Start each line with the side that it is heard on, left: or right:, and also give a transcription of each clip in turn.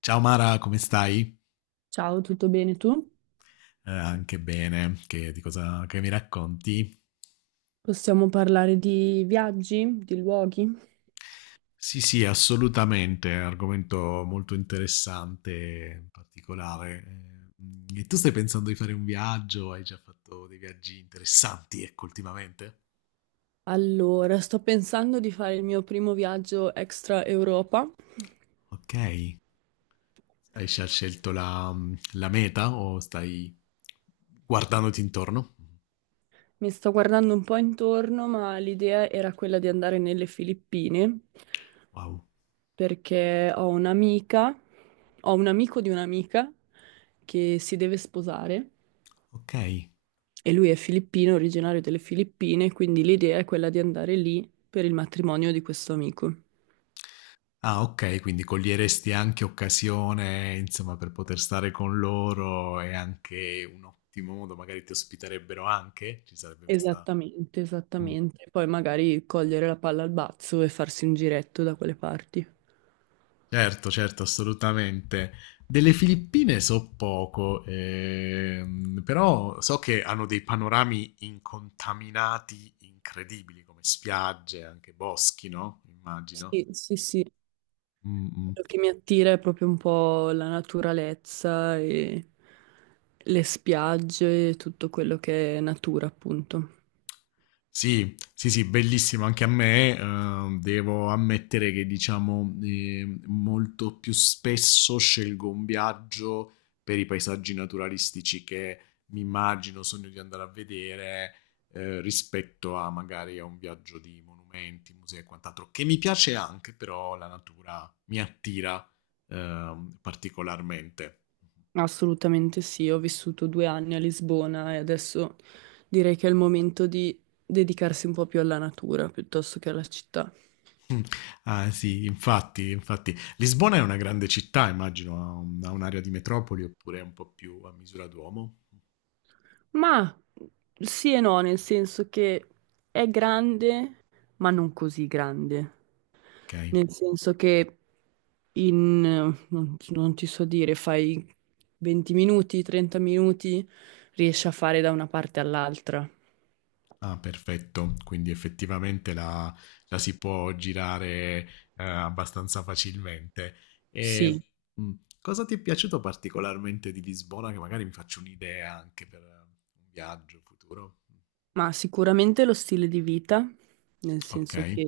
left: Ciao Mara, come stai?
right: Ciao, tutto bene tu?
left: Anche bene, che, di cosa che mi racconti?
right: Possiamo parlare di viaggi, di luoghi?
left: Sì, sì, assolutamente, è un argomento molto interessante, particolare. E tu stai pensando di fare un viaggio? Hai già fatto dei viaggi interessanti, ecco, ultimamente?
right: Allora, sto pensando di fare il mio primo viaggio extra Europa.
left: Ok, hai già scelto la meta o stai guardandoti intorno?
right: Mi sto guardando un po' intorno, ma l'idea era quella di andare nelle Filippine,
left: Wow,
right: perché ho un'amica, ho un amico di un'amica che si deve sposare
left: ok.
right: e lui è filippino, originario delle Filippine, quindi l'idea è quella di andare lì per il matrimonio di questo amico.
left: Ah, okay, quindi coglieresti anche occasione, insomma, per poter stare con loro e anche un ottimo modo magari ti ospiterebbero anche? Ci sarebbe questa.
right: Esattamente,
left: Mh,
right: esattamente. Poi magari cogliere la palla al balzo e farsi un giretto da quelle parti.
left: certo, certo, assolutamente. Delle Filippine so poco, però so che hanno dei panorami incontaminati incredibili, come spiagge, anche boschi, no, immagino.
right: Sì, sì, sì.
left: Mh-mh.
right: Quello che mi attira è proprio un po' la naturalezza e le spiagge e tutto quello che è natura, appunto.
left: Sì, sì, sì, bellissimo anche a me. Devo ammettere che, diciamo, molto più spesso scelgo un viaggio per i paesaggi naturalistici che mi immagino, sogno di andare a vedere, rispetto a magari a un viaggio di monumenti, musei e quant'altro, che mi piace anche, però la natura mi attira, particolarmente.
right: Assolutamente sì, ho vissuto due anni a Lisbona e adesso direi che è il momento di dedicarsi un po' più alla natura piuttosto che alla città.
left: Mm. Ah sì, infatti, infatti. Lisbona è una grande città, immagino, ha un'area di metropoli oppure è un po' più a misura d'uomo.
right: Ma sì e no, nel senso che è grande, ma non così grande.
left: Ok.
right: Nel senso che non ti so dire, fai 20 minuti, 30 minuti, riesci a fare da una parte all'altra.
left: Ah, perfetto. Quindi effettivamente la si può girare abbastanza facilmente.
right: Sì,
left: E mm, cosa ti è piaciuto particolarmente di Lisbona? Che magari mi faccio un'idea anche per un viaggio futuro.
right: ma sicuramente lo stile di vita, nel
left: Ok,
right: senso che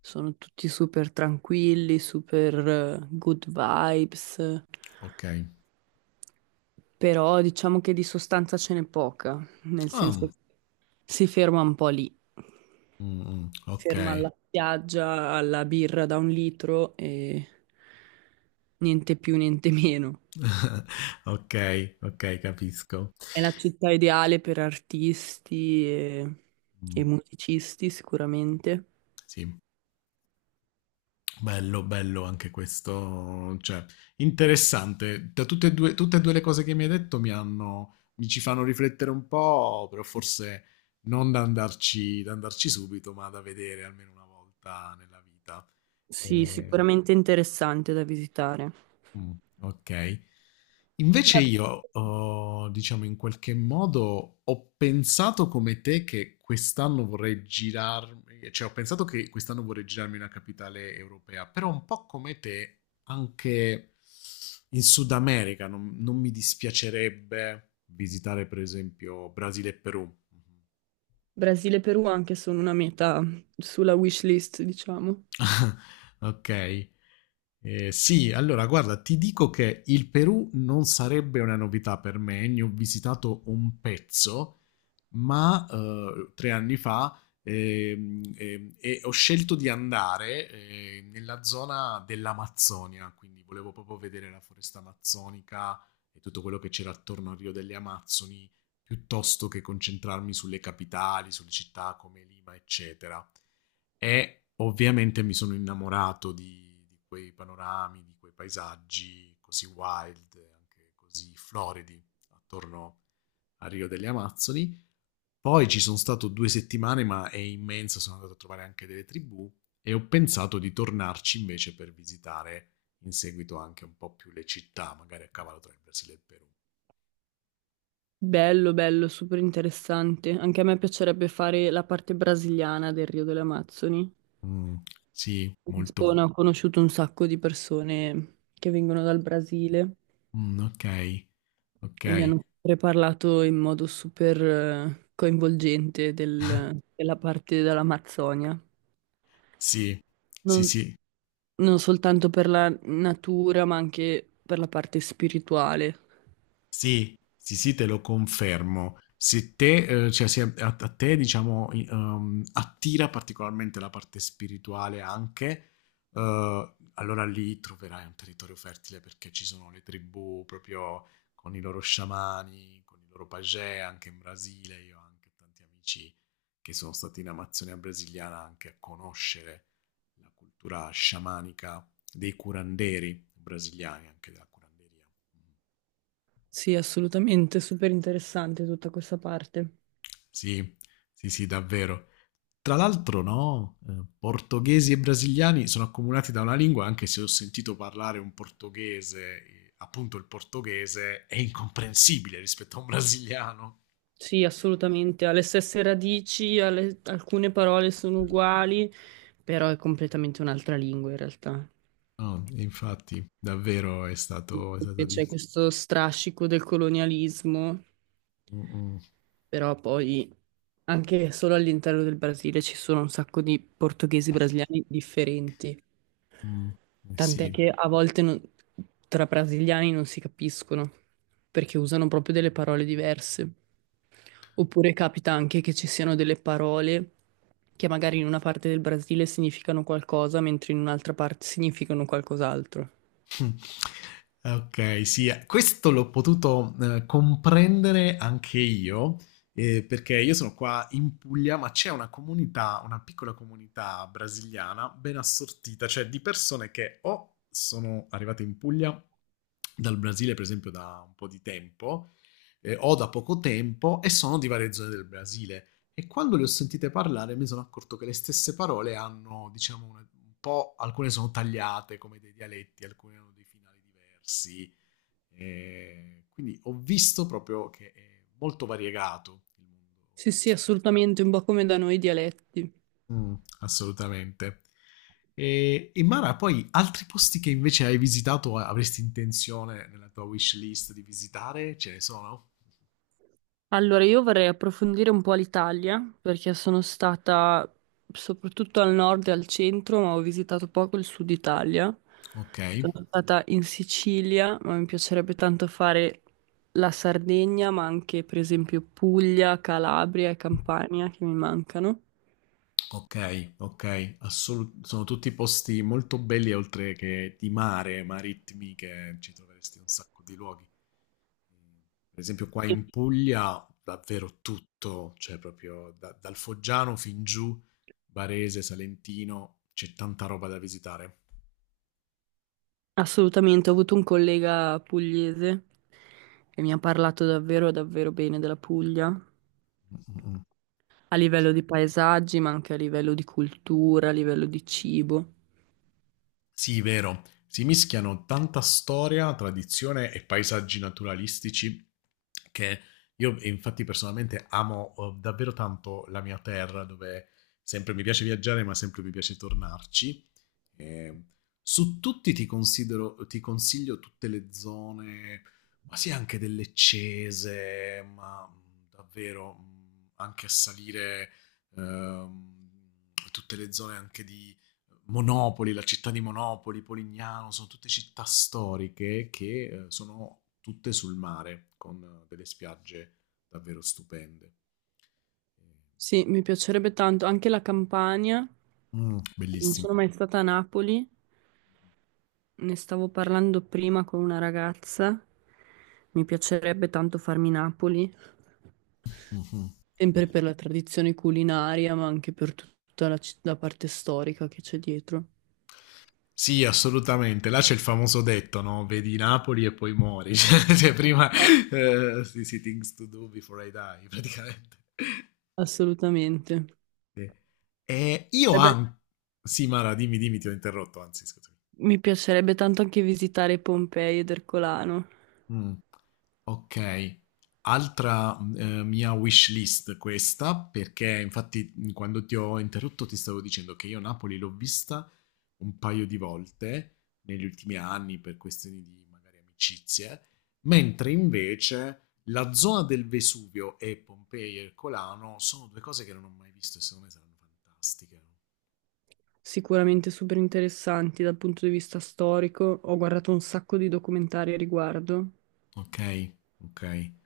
right: sono tutti super tranquilli, super good vibes.
left: ok.
right: Però diciamo che di sostanza ce n'è poca, nel senso
left: Ah,
right: che si ferma un po' lì,
left: mm, mm, ok,
right: ferma alla spiaggia, alla birra da un litro e niente più, niente meno.
left: ok, ok, capisco.
right: È la città ideale per artisti e
left: Mh,
right: musicisti, sicuramente.
left: sì, bello, bello anche questo, cioè interessante. Da tutte e 2 le cose che mi hai detto mi ci fanno riflettere un po', però forse non da andarci subito, ma da vedere almeno una volta nella vita.
right: Sì,
left: Ehm
right: sicuramente interessante da visitare.
left: Mh, okay. Invece
right: Da-
left: io, diciamo in qualche modo ho pensato come te che quest'anno vorrei girarmi, cioè ho pensato che quest'anno vorrei girarmi in una capitale europea, però un po' come te anche in Sud America non mi dispiacerebbe visitare per esempio Brasile e Perù.
right: Brasile e Perù anche sono una meta sulla wish list, diciamo.
left: Okay. Sì, allora guarda, ti dico che il Perù non sarebbe una novità per me, eh. Ne ho visitato un pezzo, ma 3 anni fa e ho scelto di andare nella zona dell'Amazzonia, quindi volevo proprio vedere la foresta amazzonica e tutto quello che c'era attorno al Rio delle Amazzoni, piuttosto che concentrarmi sulle capitali, sulle città come Lima, eccetera. E ovviamente mi sono innamorato di quei panorami, di quei paesaggi così wild, anche così floridi attorno al Rio delle Amazzoni, poi ci sono stato 2 settimane, ma è immenso, sono andato a trovare anche delle tribù e ho pensato di tornarci invece per visitare in seguito anche un po' più le città, magari a cavallo tra il Brasile e il Perù.
right: Bello, bello, super interessante. Anche a me piacerebbe fare la parte brasiliana del Rio delle Amazzoni.
left: Mm, sì,
right: A
left: molto.
right: Lisbona ho conosciuto un sacco di persone che vengono dal Brasile
left: Mm, ok, ok,
right: e mi hanno sempre parlato in modo super coinvolgente della parte dell'Amazzonia.
left: sì, sì,
right: Non,
left: sì.
right: non soltanto per la natura, ma anche per la parte spirituale.
left: Sì, sì, sì, te lo confermo. Se te, cioè, se a te, diciamo, attira particolarmente la parte spirituale anche, allora lì troverai un territorio fertile perché ci sono le tribù proprio con i loro sciamani, con i loro pagè, anche in Brasile. Io ho anche tanti amici che sono stati in Amazzonia brasiliana anche a conoscere la cultura sciamanica dei curanderi brasiliani, anche della curanderia. Mm.
right: Sì, assolutamente, super interessante tutta questa parte.
left: Sì, sì, sì, davvero. Tra l'altro, no, portoghesi e brasiliani sono accomunati da una lingua, anche se ho sentito parlare un portoghese, appunto il portoghese è incomprensibile rispetto a un brasiliano.
right: Sì, assolutamente, ha le stesse radici, alcune parole sono uguali, però è completamente un'altra lingua in realtà.
left: No, e infatti, davvero è stato
right: E c'è
left: difficile.
right: questo strascico del colonialismo.
left: Mm, mm,
right: Però poi anche solo all'interno del Brasile ci sono un sacco di portoghesi brasiliani differenti,
left: mm, eh
right: tant'è
left: sì.
right: che a volte tra brasiliani non si capiscono perché usano proprio delle parole diverse. Oppure capita anche che ci siano delle parole che magari in una parte del Brasile significano qualcosa, mentre in un'altra parte significano qualcos'altro.
left: Ok, sì, questo l'ho potuto comprendere anche io, perché io sono qua in Puglia, ma c'è una comunità, una piccola comunità brasiliana ben assortita, cioè di persone che o sono arrivate in Puglia dal Brasile, per esempio, da un po' di tempo, o da poco tempo, e sono di varie zone del Brasile. E quando le ho sentite parlare mi sono accorto che le stesse parole hanno, diciamo, un po', alcune sono tagliate come dei dialetti, alcune hanno dei finali diversi. E quindi ho visto proprio che è molto variegato il mondo di
right: Sì, sì,
left: questa lingua.
right: assolutamente, un po' come da noi i dialetti.
left: Mm, assolutamente. E Mara, poi altri posti che invece hai visitato, o avresti intenzione nella tua wish list di visitare? Ce ne sono?
right: Allora, io vorrei approfondire un po' l'Italia perché sono stata soprattutto al nord e al centro, ma ho visitato poco il sud Italia.
left: Ok.
right: Sono stata in Sicilia, ma mi piacerebbe tanto fare la Sardegna, ma anche per esempio Puglia, Calabria e Campania che mi mancano.
left: Ok, ok, sono tutti posti molto belli oltre che di mare, marittimi, che ci troveresti in un sacco di luoghi. Per esempio qua
right: E
left: in Puglia davvero tutto, cioè proprio dal Foggiano fin giù, Barese, Salentino, c'è tanta roba da visitare.
right: assolutamente, ho avuto un collega pugliese che mi ha parlato davvero, davvero bene della Puglia,
left: Mm, mm, mm.
right: a livello di paesaggi, ma anche a livello di cultura, a livello di cibo.
left: Sì, vero. Si mischiano tanta storia, tradizione e paesaggi naturalistici, che io e infatti personalmente amo davvero tanto la mia terra, dove sempre mi piace viaggiare, ma sempre mi piace tornarci. Eh, Su tutti ti consiglio tutte le zone, ma sì, anche delle Cese, ma davvero anche a salire, ehm, tutte le zone anche di Monopoli, la città di Monopoli, Polignano, sono tutte città storiche che sono tutte sul mare, con delle spiagge davvero stupende.
right: Sì, mi piacerebbe tanto, anche la Campania.
left: Mm,
right: Non
left: bellissimo.
right: sono mai stata a Napoli, ne stavo parlando prima con una ragazza. Mi piacerebbe tanto farmi Napoli,
left: Mhm.
right: sempre per la tradizione culinaria, ma anche per tutta la parte storica che c'è dietro.
left: Sì, assolutamente. Là c'è il famoso detto, no? Vedi Napoli e poi muori. Cioè, prima,
right: Eh,
left: sì, sì, things to do before I die, praticamente.
right: assolutamente.
left: Sì. E io
right: E beh,
left: anche. Sì, Mara, dimmi, dimmi, ti ho interrotto, anzi, scusa.
right: mi piacerebbe tanto anche visitare Pompei ed Ercolano,
left: Mh, okay. Altra mia wish list questa, perché infatti, quando ti ho interrotto ti stavo dicendo che io Napoli l'ho vista un paio di volte negli ultimi anni per questioni di magari amicizie, mentre invece la zona del Vesuvio e Pompei e il Colano sono 2 cose che non ho mai visto e secondo me saranno fantastiche.
right: sicuramente super interessanti dal punto di vista storico. Ho guardato un sacco di documentari a riguardo.
left: Okay, okay.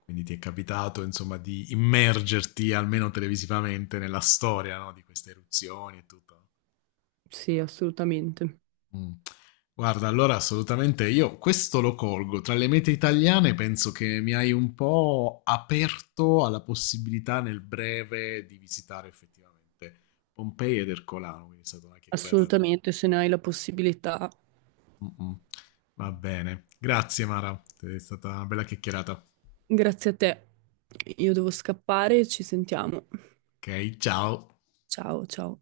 left: Quindi ti è capitato, insomma, di immergerti almeno televisivamente nella storia, no, di queste eruzioni e tutto.
right: Sì, assolutamente.
left: Mm. Guarda, allora assolutamente io questo lo colgo. Tra le mete italiane penso che mi hai un po' aperto alla possibilità nel breve di visitare effettivamente Pompei ed Ercolano, quindi è stata una chiacchierata.
right: Assolutamente, se ne hai la possibilità.
left: Mm, mm. Va bene. Grazie Mara, è stata una bella chiacchierata.
right: Grazie a te. Io devo scappare, ci sentiamo.
left: Ok, ciao.
right: Ciao, ciao.